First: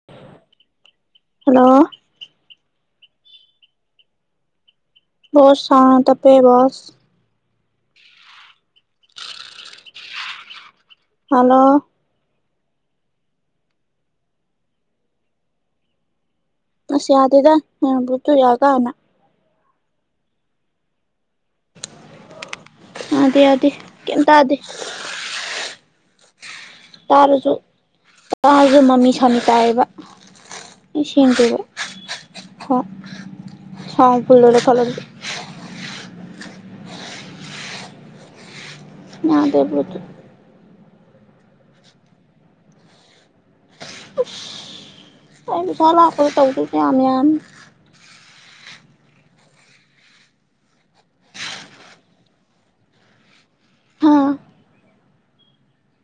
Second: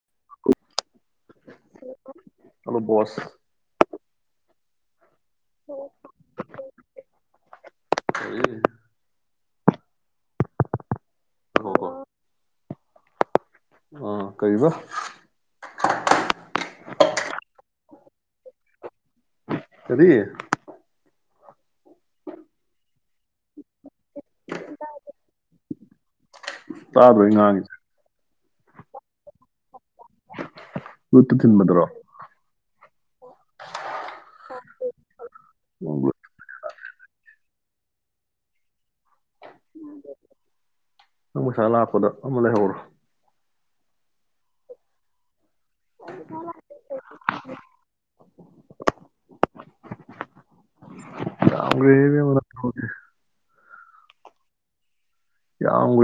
[unintelligible] hello ꯍꯂꯣꯕꯣꯁ ꯁ ꯁꯅ ꯇꯄꯦꯕꯁ ꯍ ꯍꯜꯂꯣ ꯑ ꯀ ꯑꯁ ꯌꯥꯗꯦꯗꯕꯨꯠꯇꯨ ꯌꯥ ꯀꯅ ꯀꯔꯤꯦ ꯑꯗ ꯑꯗꯦ ꯀꯇ ꯑꯗꯦ ꯇꯥꯗꯣꯏ ꯉꯥꯡꯉꯦ ꯋꯥꯁꯨ ꯃꯃꯤ ꯁꯅꯤ ꯇꯥꯏꯕ ꯁꯤꯟ ꯕ꯭ꯂꯨꯇꯨꯠ ꯇꯨꯔ ꯊꯤꯟꯕꯗꯨꯔꯣ ꯍ ꯍꯥꯎ ꯐꯜꯂ ꯐꯂꯔ ꯎꯕ ꯌꯥꯗꯦꯕ꯭ꯂꯣꯠꯇ ꯪ ꯃꯁꯂ ꯍꯥꯞꯄꯗ ꯑꯂ ꯍꯧꯔ ꯑꯩ ꯄꯩꯁꯥ ꯂꯥꯛꯄꯗ ꯇꯧꯗꯣꯏꯁꯦ ꯌꯥꯝ ꯌꯥꯝ ꯑꯃꯅꯦ ꯍꯥ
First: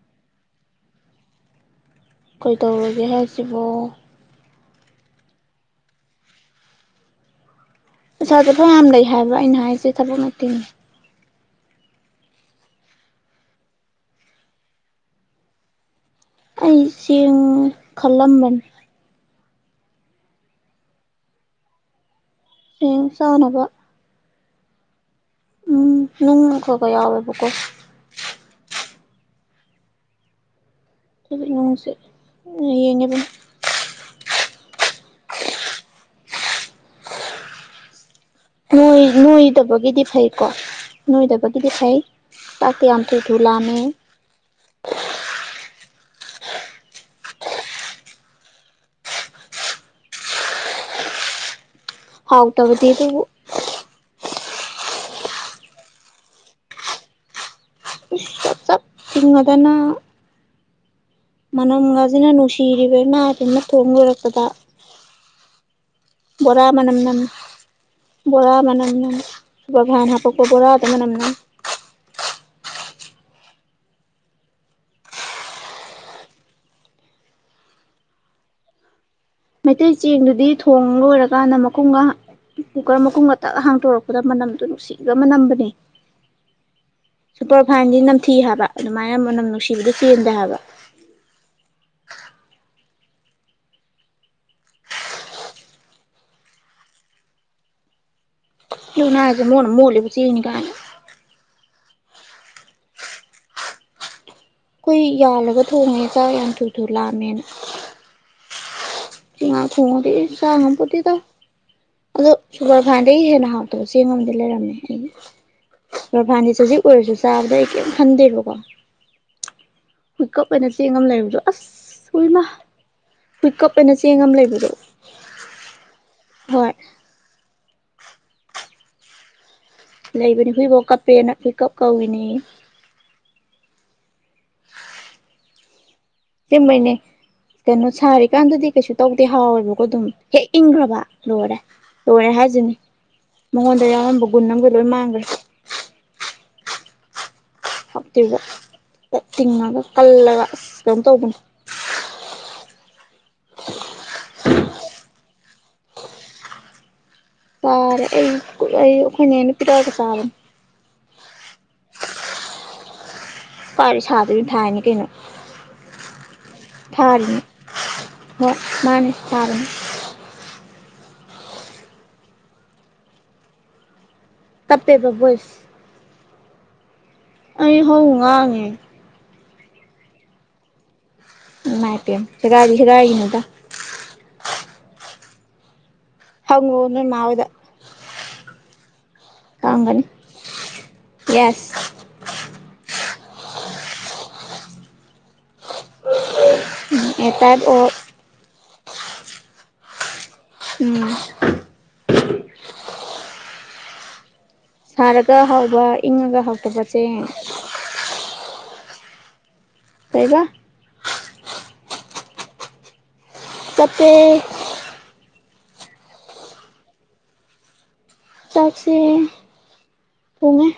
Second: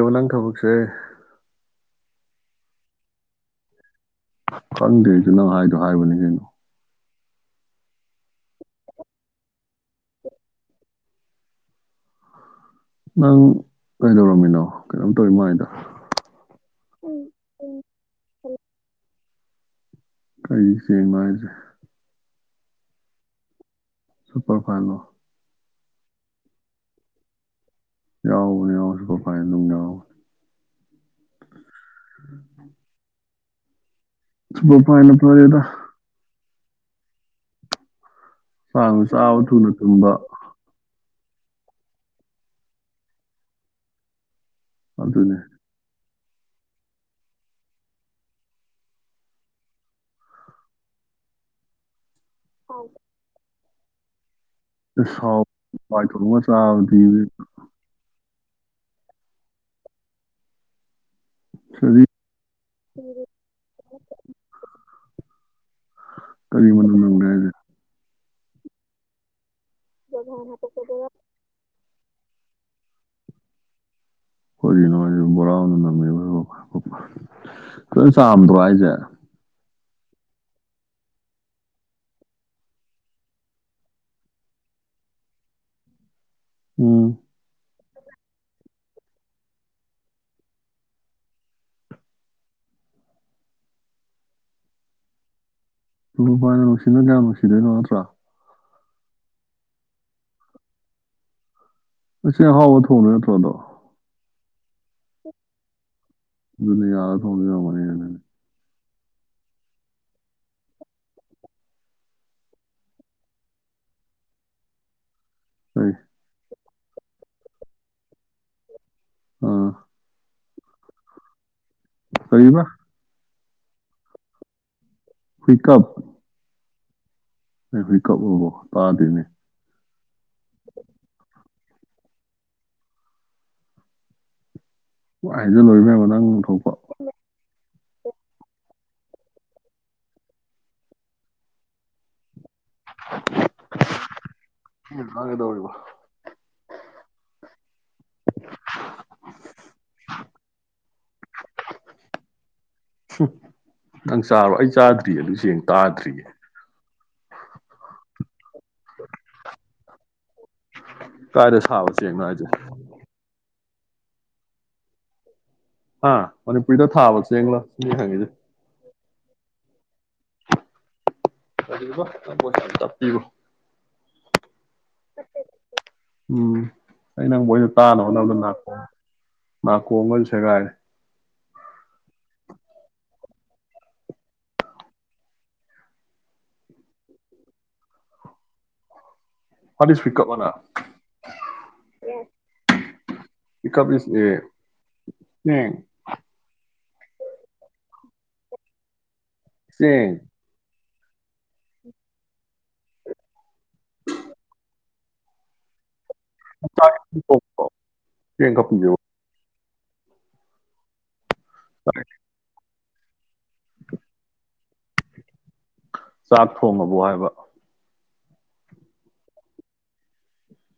ꯇꯧ ꯂꯪ ꯈꯕꯁꯦ ꯀꯩꯗꯧꯔꯒꯦ ꯍꯥꯏꯁꯤꯕ ꯈꯪꯗꯦ ꯑꯩꯁꯨ ꯅꯪ ꯍꯥꯏꯗꯣ ꯍꯥꯏꯕꯅꯤ ꯀꯩꯅꯣ ꯑꯆꯥꯥ ꯆꯠꯊ ꯌꯥꯝ ꯂꯩ ꯍꯥꯏꯕ ꯑꯩꯅ ꯍꯥꯏꯁꯦ ꯊꯕꯛ ꯅꯤꯅꯤ ꯅꯪ ꯀꯩꯗꯧꯔꯝꯃꯤꯅꯣ ꯀꯩꯅꯣꯝ ꯇꯧꯔꯤ ꯃꯥꯏꯗ ꯑꯩ ꯆꯦ ꯈꯜꯂꯝꯕꯟ ꯀꯔꯤ ꯁꯦꯡ ꯃꯥꯁꯦ ꯦꯡ ꯆꯥꯅꯕ ꯁꯨꯄꯔ ꯐꯥꯏꯅꯣ ꯎꯝ ꯅꯅꯨꯡ ꯀꯒ ꯌꯥꯎꯦꯕꯀꯣ ꯌꯥꯑꯣꯅꯤ ꯌꯥꯎ ꯁꯤꯀꯣ ꯐꯥꯏ ꯇꯨꯝ ꯌꯥꯑꯣ ꯅꯅꯁꯦ ꯏꯉꯕꯟ ꯁꯨꯄꯔ ꯐꯥꯟꯅ ꯄꯔꯗ ꯆꯥꯡ ꯅꯣꯏ ꯆꯥꯕ ꯅꯣꯏ ꯊꯨꯅ ꯏꯗꯕꯒꯤꯗꯤ ꯇꯨꯝꯕ ꯐꯩꯀꯣ ꯅꯣꯏꯗꯕꯒꯤꯗꯤ ꯐꯩ ꯆꯥꯛꯇ ꯌꯥꯝ ꯊꯨ ꯊꯨ ꯂꯥꯑꯝꯃꯦ ꯑꯗꯨꯅꯦ ꯍꯥꯎ ꯇꯕꯗꯤ ꯑꯗꯨꯕꯨ ꯁꯥꯎ ꯊꯂꯉ ꯆꯥꯕꯗꯤ ꯁꯤꯉꯗꯅ ꯀꯔꯤ ꯃꯅꯝꯒꯁꯤꯅ ꯅꯨꯡꯁꯤꯔꯤꯕꯅꯁꯤꯅ ꯊꯣꯡ ꯂꯨꯔꯛꯄꯗ ꯕꯣꯔꯥ ꯀꯔꯤ ꯃꯅꯝ ꯃꯅꯝꯅꯝ ꯅꯝꯒꯦ ꯍꯥꯏꯁꯦ ꯕꯣꯔ ꯃꯅꯝ ꯀꯨꯄꯥꯚꯥꯏꯅ ꯍꯥꯄ ꯀ ꯄꯨ ꯇꯅ ꯃꯅ ꯍꯈꯣꯏꯒꯤ ꯅꯣꯁ ꯕꯣꯔꯥꯅ ꯅꯝꯃꯤꯕ ꯂꯣꯏ ꯆꯥꯝꯗ꯭ꯔꯣ ꯍꯥꯏꯁꯦ ꯃꯩꯇꯩ ꯆꯦꯡꯗꯨꯗꯤ ꯊꯣꯡ ꯂꯣꯏꯔꯀꯥꯟꯗ ꯃꯈꯨꯝꯒ ꯀꯨꯀꯔ ꯃꯈꯨꯝꯒ ꯇꯛ ꯍꯥꯡꯇꯣꯔꯛꯄꯗ ꯃꯅꯝꯗꯨꯣ ꯅꯨꯡꯁꯤꯒ ꯃꯅꯝꯕꯅꯦ ꯎꯝ ꯐꯥꯏꯟꯗꯤ ꯅꯝꯊꯤ ꯍꯥꯏꯕ ꯑꯗꯨꯃꯥꯏꯅ ꯃꯅꯝ ꯅꯨꯡꯁꯤꯕꯗꯨ ꯆꯦꯟꯗꯦ ꯍꯥꯏꯕ ꯄꯥꯥꯏꯅ ꯅꯨꯡꯁꯤꯅꯗ꯭ꯔꯥ ꯅꯨꯡꯁꯤꯗꯣꯏꯅꯣ ꯅꯠꯇ꯭ꯔꯥ ꯀꯅ ꯑꯖ ꯃꯅ ꯃ ꯍꯧꯂꯕꯨ ꯆ ꯀꯅꯤꯀ ꯍꯥꯏꯅ ꯑꯆꯥ ꯍꯥꯎ ꯊ ꯍꯅ ꯊꯗ ꯑꯩꯈ ꯌꯥꯜꯂꯒ ꯊꯣꯡꯉꯦ ꯌꯥꯝꯡꯊꯨ ꯑꯗꯨꯅ ꯌꯥꯔ ꯊꯨꯂꯥꯑꯃꯦ ꯊꯣꯡꯗꯣꯏ ꯑꯣꯏꯔꯝꯒꯅꯤ ꯑꯗꯨꯅꯤ ꯆꯉꯥ ꯈꯣꯡꯉꯨꯗꯤ ꯁꯥ ꯉꯄꯗꯤꯗꯣ ꯑꯗꯣ ꯁꯨꯒꯔ ꯐꯥꯟꯗꯒꯤ ꯍꯦꯟꯅ ꯍꯥꯎꯇꯕ ꯆꯦꯡꯉꯝꯗꯤ ꯂꯩꯔꯝꯃꯦ ꯑꯩꯒꯤ ꯀꯔꯤ ꯔꯚꯅꯤꯁꯖꯤ ꯑꯣꯏꯔꯁꯨ ꯆꯥꯕꯗ ꯑꯩ ꯀꯔꯤꯝ ꯈꯟꯗꯦꯕꯀꯣ ꯑꯥ ꯄꯤꯀꯞ ꯑꯣꯏꯅ ꯆꯦꯡ ꯑꯃ ꯂꯩꯕ꯭ꯔꯣ ꯑꯁ ꯎꯃ ꯀꯔꯤꯕ ꯄꯤꯛꯑꯞ ꯑꯩꯈꯣꯏꯅ ꯆꯦꯡ ꯑꯃ ꯂꯩꯕꯗꯣ ꯍꯤꯀꯞ ꯍꯣꯏ ꯑꯩ ꯍꯧꯏ ꯀ ꯄꯥꯗꯅꯦ ꯂꯩꯕꯅꯤ ꯍꯣꯏꯕꯧ ꯀꯥꯄꯦꯅ ꯀꯞ ꯀꯧꯋꯅꯤ ꯑꯣ ꯍꯥꯏꯖ ꯂꯣꯏꯃꯦ ꯆꯃꯩꯅꯦ ꯀꯩꯅꯣ ꯁꯔꯦ ꯀꯥꯟꯗꯗꯤ ꯀꯩꯁꯨ ꯇꯧꯗꯦ ꯍꯥꯎꯋꯦꯕꯀꯣ ꯑꯗꯨꯝ ꯍꯦꯛ ꯏꯪꯈ꯭ꯔꯕ ꯂꯣꯏꯔꯦ ꯂꯣꯏꯔꯦ ꯍꯥꯏ ꯁꯤꯅꯤ ꯃꯉꯣꯟꯗ ꯌꯥꯎꯔꯝꯕ ꯒꯨꯟ ꯑꯃꯒ ꯂꯣꯏ ꯊꯤꯅ ꯃꯥꯡꯈ꯭ꯔꯦ ꯉꯥꯡꯒꯗꯧꯔꯤꯕ ꯍꯥꯞꯇꯗ ꯇꯤꯡꯉꯒ ꯀꯜꯂꯒ ꯑꯁ ꯀꯩꯅꯣ ꯇꯧꯕꯅꯦ ꯅꯪ ꯆꯥꯔꯣ ꯑꯩ ꯆꯥꯗ꯭ꯔꯤ ꯑꯗꯨꯁꯡ ꯇꯥꯗ꯭ꯔꯤꯌꯦꯦ ꯇꯔ ꯑꯩ ꯑꯩ ꯑꯩꯈꯣꯏꯅꯦ ꯅꯨꯄꯤꯗꯒ ꯆꯥꯕ ꯀꯥꯏꯔꯦ ꯁꯥꯕꯁꯦꯡꯅꯣ ꯍꯥꯏꯁꯦ ꯄꯥꯔ ꯁꯥꯥꯗꯕꯤ ꯐꯅꯤ ꯀꯅꯣ ꯍꯥ ꯃꯅꯤꯄꯨꯔꯤꯗ ꯊꯥꯕ ꯆꯦꯥ ꯁꯤꯨꯝ ꯍꯪꯉꯤꯁꯦ ꯐ ꯄꯩꯁꯥ ꯇꯞꯄꯤꯕꯣ ꯇꯞꯄꯦꯕ ꯚꯣꯏꯁ ꯎꯝ ꯑꯩ ꯍꯧ ꯉꯥꯡꯉꯦ ꯃꯥꯀꯨ ꯎꯃꯜ ꯁꯒꯥꯏꯔ ꯃꯥꯏ ꯄꯤ ꯌꯥꯝꯒꯥꯏꯒꯥꯏꯒꯅꯨꯗ ꯍꯪ ꯅ ꯃꯥꯎꯗ ꯋꯥꯠ ꯏꯁ ꯀꯒꯅꯤ ꯋꯤꯛ ꯑꯞ ꯑꯅ ꯌꯦꯁ ꯀ ꯑꯦ ꯇꯥꯏꯞ ꯑꯣ ꯁꯤꯦ ꯎꯝ ꯁꯥꯔꯒ ꯍꯥꯎꯕ ꯏꯉꯒ ꯍꯧꯇꯄ ꯆꯦ ꯎꯣ ꯀꯩꯕ ꯐꯔ ꯇ ꯆꯥꯛ ꯊꯣꯡꯉꯕ ꯍꯥꯏꯕ ꯆꯥꯛꯁꯤ ꯄꯨꯡꯉ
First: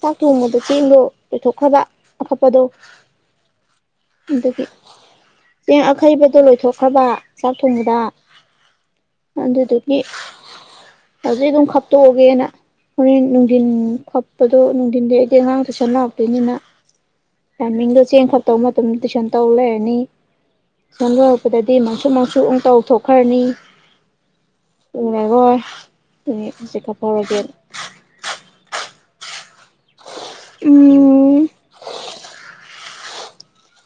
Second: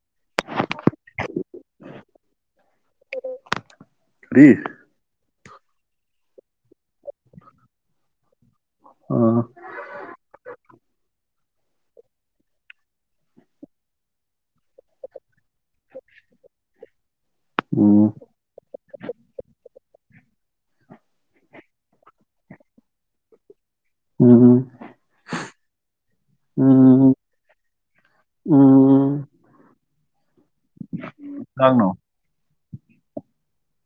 ꯆꯥꯛ ꯊꯣꯡꯕꯗ ꯆꯦꯟꯗꯣ ꯑꯣꯏꯩꯊꯣꯛꯈ꯭ꯔꯕ ꯑꯐꯄꯗꯣ ꯀꯔꯤ ꯑꯗꯨꯒꯤ ꯆꯦꯡ ꯑꯈꯩꯕꯗꯣ ꯂꯣꯏꯊꯣꯛꯈ꯭ꯔꯕ ꯆꯥꯛ ꯊꯣꯡꯕꯗ ꯑꯥ ꯑꯗꯨꯗꯒꯤ ꯍꯧꯖꯤꯛꯒꯨꯝ ꯈ ꯇꯣꯛꯒꯦꯅ ꯍꯣꯔꯦꯟ ꯅꯨꯡꯙꯤꯟ ꯈꯣꯠꯄꯗꯣ ꯅꯨꯡꯊꯤꯟꯗꯤ ꯑꯩꯗꯤ ꯑꯉꯥꯡꯗ ꯁꯝꯅꯔꯛꯇꯣꯏꯅꯤꯅ ꯇꯥꯏꯃꯤꯡꯗꯣ ꯎꯝ ꯆꯦꯡ ꯈꯣꯠꯇꯧꯕ ꯃꯇꯝꯗ ꯇꯨꯏꯁꯟ ꯇꯧ ꯂꯩꯔꯅꯤ ꯆꯪꯗꯔꯛꯄꯗꯗꯤ ꯃꯪꯁꯨ ꯃꯪꯁꯨ ꯑꯃꯪ ꯇꯧ ꯊꯣꯛꯈ꯭ꯔꯅꯤ ꯎꯝ [unintelligible] ꯎꯅꯦ ꯍꯧꯖꯤꯛ ꯎꯝ ꯀꯥꯞꯐꯧꯔꯒꯦ ꯂꯥꯡꯅꯣ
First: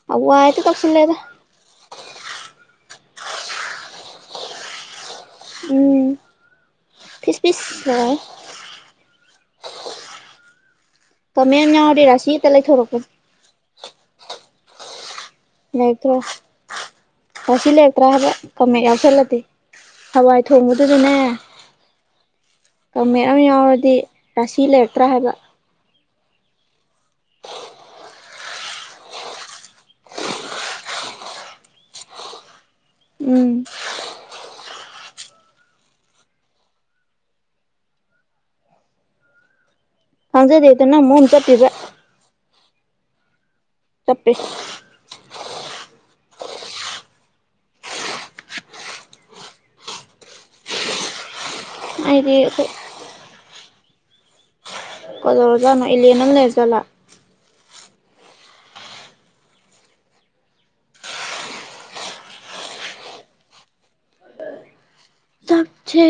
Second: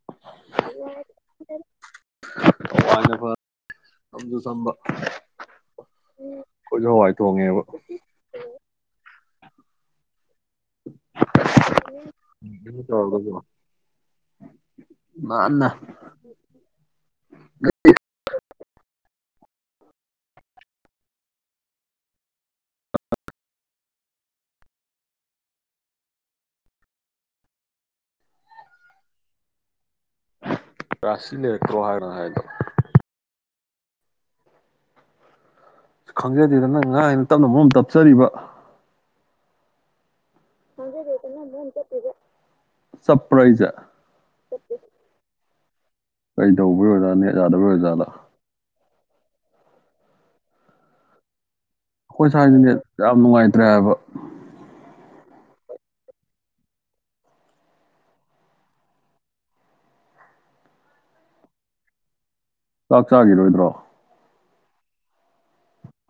ꯍꯋꯥꯏ ꯍꯦꯛꯇ ꯇꯧꯁꯤꯜꯂꯦꯗꯥ ꯖ ꯑꯖꯁꯝꯕ ꯎꯝ ꯄꯤꯁ ꯊꯣꯡꯉꯦꯕ ꯄꯤꯁ ꯂꯩ ꯀꯃꯦꯝ ꯌꯥꯎꯔꯗꯤ ꯔꯥꯁꯤ ꯍꯦꯛꯇ ꯂꯩꯊꯣꯔꯛꯄꯅꯤ ꯇꯧꯔꯒꯀꯣ ꯅꯥꯟꯅ ꯂꯩꯔꯛꯇ꯭ꯔꯣ ꯔꯥꯁꯤ ꯂꯩꯔꯛꯇ꯭ꯔꯥ ꯍꯥꯏꯕ ꯀꯪꯃꯦꯠ ꯌꯥꯎꯁꯜꯂꯗꯤ ꯍꯋꯥꯏ ꯊꯣꯡꯕꯗꯨꯗꯅꯦ ꯀꯪꯃꯦꯠ ꯑꯃ ꯌꯥꯎꯔꯗꯤ ꯔꯥꯁꯤ ꯂꯩꯔꯛꯇ꯭ꯔꯥ ꯍꯥꯏꯕ ꯔꯥꯁꯤꯅꯦꯀ꯭ꯔꯋꯥꯅ ꯍꯥꯏꯗ ꯎꯝ ꯁ ꯈꯪꯖꯗꯦꯗ ꯅꯪ ꯉꯥꯡꯉꯤ ꯇꯞꯅ ꯃꯔꯣꯝ ꯇꯞꯆꯔꯤꯕ ꯈꯪꯖꯗꯦ ꯑꯇ ꯅꯪ ꯃꯣꯝ ꯆꯞꯄꯤꯕ ꯆꯞꯄ꯭ꯔꯥ ꯑꯩꯖꯦ ꯆꯞꯄꯦ ꯀꯩ ꯇꯧꯕ ꯑꯣꯖꯥꯅꯦ ꯌꯥꯗꯕ ꯔ ꯑꯣꯖꯥꯗ ꯑꯩꯈꯣꯏ ꯁ꯭ꯋꯥꯏꯖꯤ ꯅꯦꯠ ꯌꯥꯝ ꯅꯨꯡꯉꯥꯏꯇ꯭ꯔꯦ ꯍꯥꯏꯕ ꯎ ꯀꯗꯧꯔꯖꯅꯣ ꯏꯂꯦ ꯅꯪ ꯂꯩꯔꯖꯥꯜꯂ ꯆꯥꯛ ꯆꯥꯒꯤꯔꯣꯏꯗ꯭ꯔꯣ ꯁꯦ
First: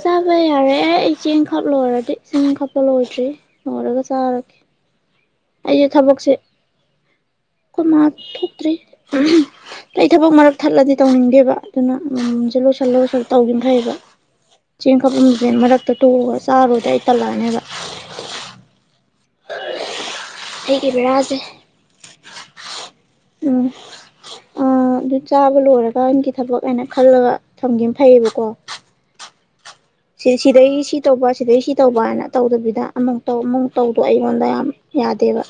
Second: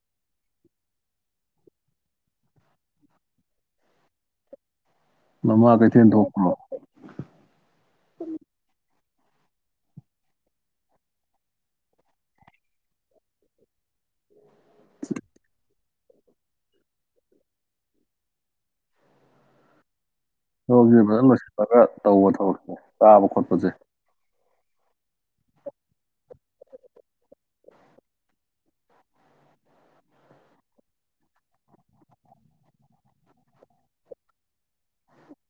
ꯆꯥꯕ ꯌꯥꯔꯦ ꯑꯩ ꯆꯦꯡ ꯈꯞ ꯂꯣꯏꯔꯗꯤ ꯆꯦꯡ ꯈꯞꯄ ꯂꯣꯏꯗ꯭ꯔꯤ ꯂꯣꯏꯔꯒ ꯆꯥꯔꯒꯦ ꯅꯃꯥ ꯀꯩꯊꯦꯜ ꯊꯣꯛꯣꯡꯈ꯭ꯔꯣ ꯈꯣꯏ ꯃꯥꯛ ꯊꯣꯛꯇ꯭ꯔꯤ ꯎꯝꯍꯨꯝ ꯑꯩ ꯊꯕꯛ ꯃꯔꯛ ꯊꯠꯂꯗꯤ ꯇꯧꯅꯤꯡꯗꯦꯕ ꯑꯗꯨꯅ ꯑꯃꯃꯝꯖꯦ ꯂꯣꯏꯁꯜ ꯂꯣꯏꯁꯜꯂ ꯇꯧꯒꯤꯝ ꯐꯩꯕ ꯆꯦꯡ ꯈꯞꯂꯝꯕꯖꯦ ꯃꯔꯛꯇ ꯇꯣꯛꯑꯒ ꯆꯥꯔꯨꯔꯗꯤ ꯑꯩ ꯇꯜꯂꯛꯑꯅꯦꯕ ꯑꯩꯒꯤ ꯊꯕꯛꯁꯦ ꯐꯖꯅ ꯕꯦꯔꯥꯁꯦ ꯂꯣꯏꯁꯜꯂꯒ ꯇꯧꯕ ꯊꯕꯛꯁꯦ ꯆꯥꯕ ꯈꯣꯠꯄꯁꯦ ꯑꯥ ꯑꯗꯨ ꯆꯥꯕ ꯂꯣꯏꯔꯀꯥꯟꯒꯤ ꯊꯕꯛ ꯑꯣꯏꯅ ꯈꯜꯂꯒ ꯊꯝꯒꯤꯝ ꯐꯩꯌꯦꯕꯀꯣ ꯁꯤꯗꯩ ꯁꯤ ꯇꯧꯕ ꯁꯤꯗꯒꯤꯩ ꯁꯤ ꯇꯧꯕ ꯍꯥꯏꯅ ꯇꯧꯗꯕꯤꯗ ꯑꯃꯨꯛꯧ ꯑꯃꯨꯛ ꯇꯧꯗꯣ ꯑꯩꯉꯣꯟꯗ ꯌꯥꯝ ꯌꯥꯗꯦꯕ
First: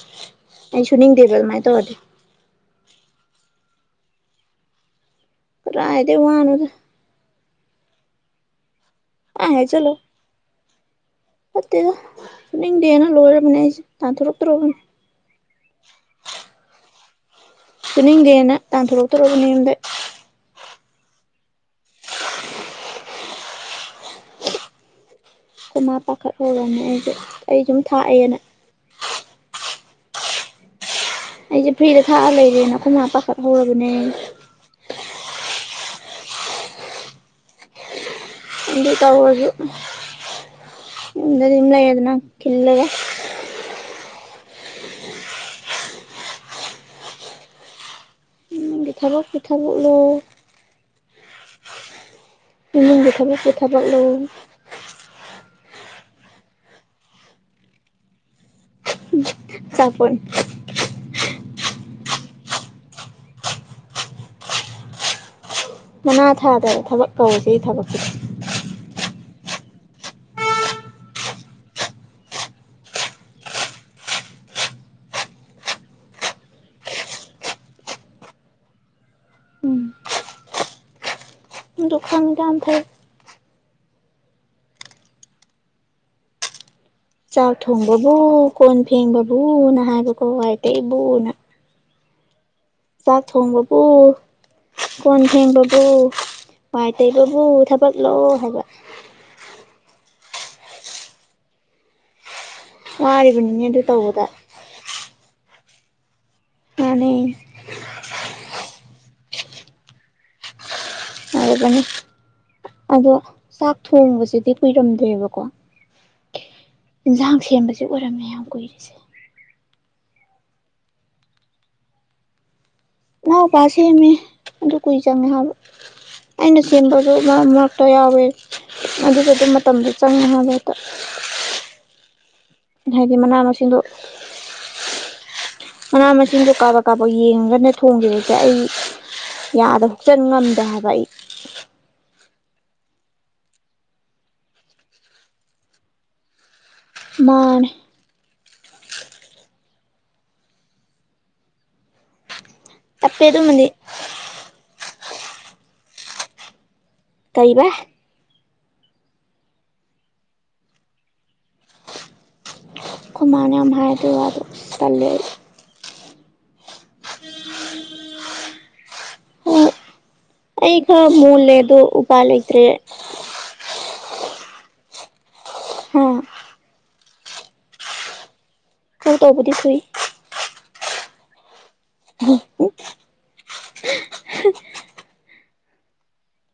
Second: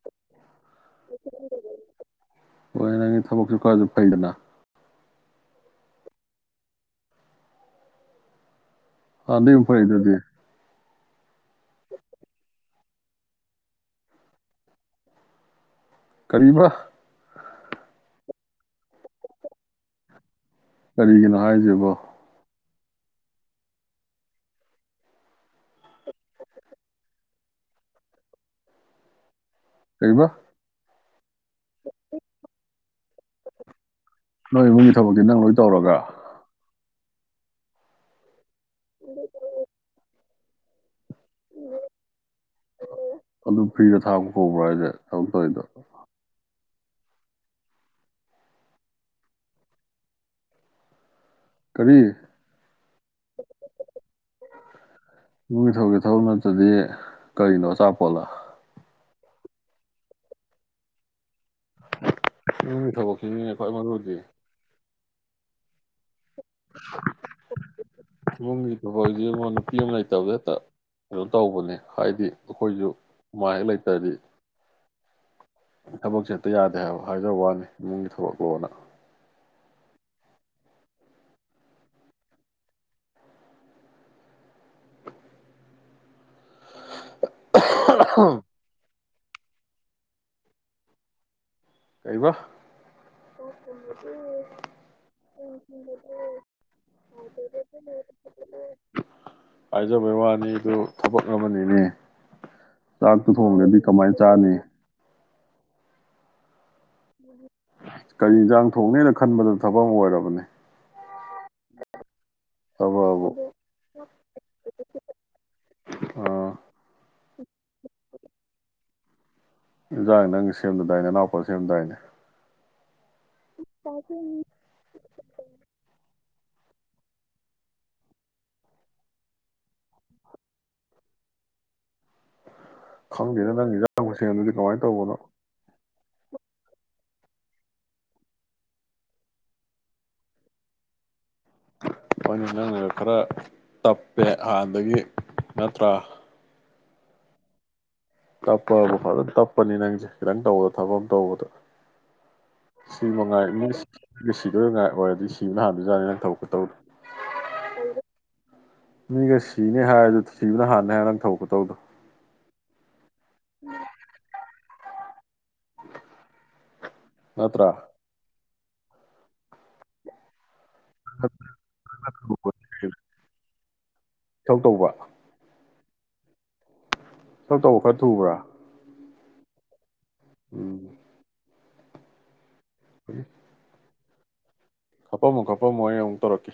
ꯑꯩ ꯁꯨꯅꯤꯡꯗꯦꯕ ꯑꯗꯨꯃꯥꯏꯅ ꯇꯧꯔꯗꯤ ꯀꯛꯑꯖꯨ ꯐꯩꯗꯅ ꯔꯥꯑꯗ ꯍꯅꯗ ꯑꯕꯦꯡ ꯐꯣꯔꯩꯗꯨꯗꯤ ꯄꯠꯇꯗꯒꯦꯅ ꯂꯕꯅꯦꯁꯤ ꯇ ꯊꯔꯣꯛ ꯇꯔꯣꯒꯅꯤ ꯀꯔꯤꯕ ꯆꯨꯅꯤꯡꯗꯦꯅ ꯇꯥꯟꯊꯣꯔꯛꯇꯣꯔꯔꯕꯅꯤ ꯌꯨꯝꯗ ꯀꯔꯤꯒꯤꯅꯣ ꯍꯥꯏꯁꯕꯣ ꯑꯈꯣꯏꯃꯥ ꯄꯥꯈꯠ ꯍꯧꯔꯝꯅꯦ ꯑꯩꯖꯦ ꯑꯩ ꯁꯨꯝ ꯊꯥꯛꯑꯦꯅ ꯀꯔꯤꯕꯥ ꯑꯩꯁꯦ ꯐ꯭ꯔꯤꯗ ꯊꯥꯛꯑ ꯂꯩꯔꯦꯅ ꯑꯩꯈꯣꯏꯅ ꯄꯥꯈꯠꯍꯔꯕꯅꯦ ꯅꯣꯏ ꯏꯃꯨꯡꯒꯤ ꯊꯕꯛꯇꯤ ꯅꯪ ꯂꯣꯏ ꯇꯧꯔꯒ ꯗꯤ ꯇꯥ ꯑꯣꯏꯔ ꯏꯗꯤꯝꯂ ꯌꯦꯗꯅ ꯀꯤꯂꯒꯦ ꯍꯕꯥꯏꯗꯦ ꯇꯧꯛꯇꯗ ꯄꯤꯊꯕꯛ ꯄꯤꯊꯕꯣ ꯂ ꯀꯕꯤ ꯏꯃꯨꯡꯒꯤ ꯊꯥꯕ ꯄꯤ ꯊꯥꯕꯛ ꯂꯨ ꯅꯤꯡꯒꯤꯊꯧꯒꯤ ꯊꯕ ꯅꯠꯇꯗꯤ ꯀꯔꯤꯅꯣ ꯑꯆꯥꯄꯣꯠꯂ ꯆꯄꯣꯟ ꯊꯕꯉ ꯀꯣꯏ ꯃ ꯔꯗꯤ ꯃꯅꯥ ꯊꯥꯗ ꯊꯕꯛ ꯀꯧꯔꯤꯁꯤꯦ ꯑꯩ ꯊꯕꯛꯁꯦ ꯐꯤ ꯑꯃ ꯂꯩꯇꯕꯗ ꯍꯦꯛꯇ ꯀꯩꯅꯣ ꯇꯧꯕꯅꯤ ꯍꯥꯏꯗꯤ ꯑꯩꯈꯣꯏꯁꯨ ꯃꯥꯥꯏ ꯍꯦꯛ ꯂꯩꯇ꯭ꯔꯗꯤ ꯊꯕꯛꯁꯦ ꯍꯦꯛꯇ ꯌꯥꯗꯦ ꯍꯥꯏꯕ ꯍꯥꯏꯖꯕ ꯋꯥꯅꯤ ꯏꯃꯨꯡꯒꯤ ꯊꯕꯛ ꯂꯣꯅ ꯂꯣꯛꯁꯥꯟ ꯌꯥ ꯊꯦ ꯆꯥꯎ ꯊꯣꯡꯕꯕꯕꯨ ꯀꯣꯟ ꯊꯦꯡꯕꯕꯨꯡꯅ ꯍꯥꯏꯕ ꯀꯣꯇꯦ ꯏꯕꯨꯡꯅ ꯀꯩꯔꯤꯕ ꯆꯥꯛ ꯊꯣꯡꯕꯕꯨ ꯀꯣꯟ ꯊꯦꯡꯕꯕꯨ ꯄꯥꯏ ꯇꯩꯕꯕꯨ ꯊꯕꯛ ꯂꯣ ꯍꯥꯏꯕ ꯍꯥꯏꯥꯏꯖꯕꯩ ꯋꯥꯅꯤꯗꯨ ꯊꯕꯛ ꯑꯃꯅꯤꯅꯦ ꯆꯥꯛꯇꯨ ꯋꯥꯔꯤꯕꯅꯤꯅꯦ ꯊꯣꯡꯒꯗꯤ ꯑꯗꯨ ꯀꯃꯥꯏꯅ ꯇꯧꯕꯗ ꯆꯥꯅꯤ ꯑꯅꯤ ꯀꯔꯤ ꯏꯟꯁꯥꯡ ꯊꯣꯡꯅꯤꯅ ꯈꯟꯕꯗ ꯊꯕꯛ ꯑꯃ ꯑꯣꯏꯔꯕꯅꯤ ꯅꯤ ꯑꯗꯣ ꯊꯕꯛꯑꯕꯨ ꯆꯥꯛ ꯊꯣꯡꯕꯁꯤꯗꯤ ꯀꯨꯏꯔꯝꯗꯦꯕꯀꯣ ꯑꯣꯥ ꯌꯦꯟꯁꯥꯡ ꯁꯦꯝꯕꯁꯨ ꯑꯣꯏꯔꯝꯃꯦ ꯌꯥꯝ ꯀꯨꯏꯔꯤꯁꯦ ꯏꯟꯖꯥꯡ ꯅꯪ ꯁꯦꯝꯅꯗꯥꯏꯅꯦ ꯏꯅꯥꯎꯄꯥ ꯁꯦꯝꯗꯥꯏꯅꯦ ꯏꯅꯥꯎꯄꯥ ꯁꯦꯝꯃꯦ ꯑꯗꯨ ꯀꯨꯏ ꯆꯪꯉꯦ ꯍꯥꯏꯕ ꯑꯩꯅ ꯁꯦꯝꯕꯁꯨ ꯃꯔꯛ ꯃꯔꯛꯇ ꯌꯥꯎꯋꯦ ꯑꯗꯨꯗꯗꯤ ꯃꯇꯝꯗ ꯆꯪꯅꯉ ꯍꯦꯛꯇ ꯍꯥꯏꯗꯤ ꯃꯅꯥ ꯈꯪꯗꯦꯅ ꯅꯪ ꯃꯁꯤꯡꯗꯣ ꯏꯖꯥꯡꯕꯁꯦ ꯑꯗꯨꯗꯤ ꯀꯃꯥꯏꯅ ꯇꯧꯕꯅꯣ ꯃꯅꯥ ꯃꯁꯤꯡꯗꯣ ꯀꯥꯞꯕ ꯀꯥꯞꯄ ꯌꯦꯡꯉꯒꯅ ꯊꯣꯡꯈꯤꯕꯁꯦ ꯑꯩ ꯌꯥꯗ ꯍꯆꯟ ꯉꯝꯗꯦ ꯍꯥꯏꯕ ꯑꯩ ꯑꯩꯪꯅ ꯅꯪꯉꯒ ꯈꯔ ꯇꯞꯄꯦ ꯍꯥꯟꯅꯗꯒꯤ ꯅꯠꯇ꯭ꯔꯥ ꯃꯥ ꯇꯞꯄꯕꯨ ꯐꯖꯅ ꯇꯞꯄꯅꯤ ꯅꯪꯁꯦ ꯈꯤꯇꯪ ꯇꯧꯕꯗ ꯊꯕꯛ ꯑꯃ ꯇꯧꯕꯗ ꯁꯤ ꯇꯞꯄꯦ ꯑꯗꯨꯃꯗꯤ ꯉꯥꯏꯁꯤꯗꯣꯏ ꯉꯥꯏ ꯑꯣꯏꯔꯗꯤ ꯁꯤ ꯁꯤꯕꯅ ꯍꯥꯥꯟꯕꯗꯨꯥꯔꯅꯤ ꯅꯪ ꯊꯕꯛꯄ ꯇꯧꯗꯣ ꯇꯩꯕ ꯃꯤꯒ ꯁꯤꯅꯦ ꯍꯥꯏꯔꯗꯨ ꯁꯤꯕꯅ ꯍꯥꯟꯅ ꯍꯥꯏ ꯅꯪ ꯊꯧꯄ ꯇꯧꯗꯨꯣ ꯀꯨꯃꯥꯟꯅ ꯑꯃꯍꯔꯗ ꯑꯗꯨ ꯇꯜꯂꯤꯦ ꯅꯠꯇ꯭ꯔꯥ ꯍꯣꯏ ꯑꯩ ꯈꯔ ꯃꯣꯜꯂꯦ ꯑꯗꯨ ꯎꯄꯥꯏ ꯂꯩꯇ꯭ꯔꯦ ꯀꯧ ꯇꯧꯕ ꯍꯥ ꯊꯕꯛ ꯇꯧꯕ ꯈꯔ ꯊꯨꯕ꯭ꯔꯥ ꯊꯕꯛ ꯇꯧꯕꯗꯤ ꯊꯨꯏ ꯎꯝ ꯎ ꯄꯨ [inaudible] ꯍꯥꯞꯄꯝꯃꯣ ꯍꯥꯄꯝꯃꯣ ꯑꯩ ꯑꯃꯨꯛ ꯇꯧꯔꯛꯀꯦ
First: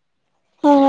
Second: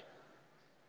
ꯍꯣꯏ ꯍꯣꯏ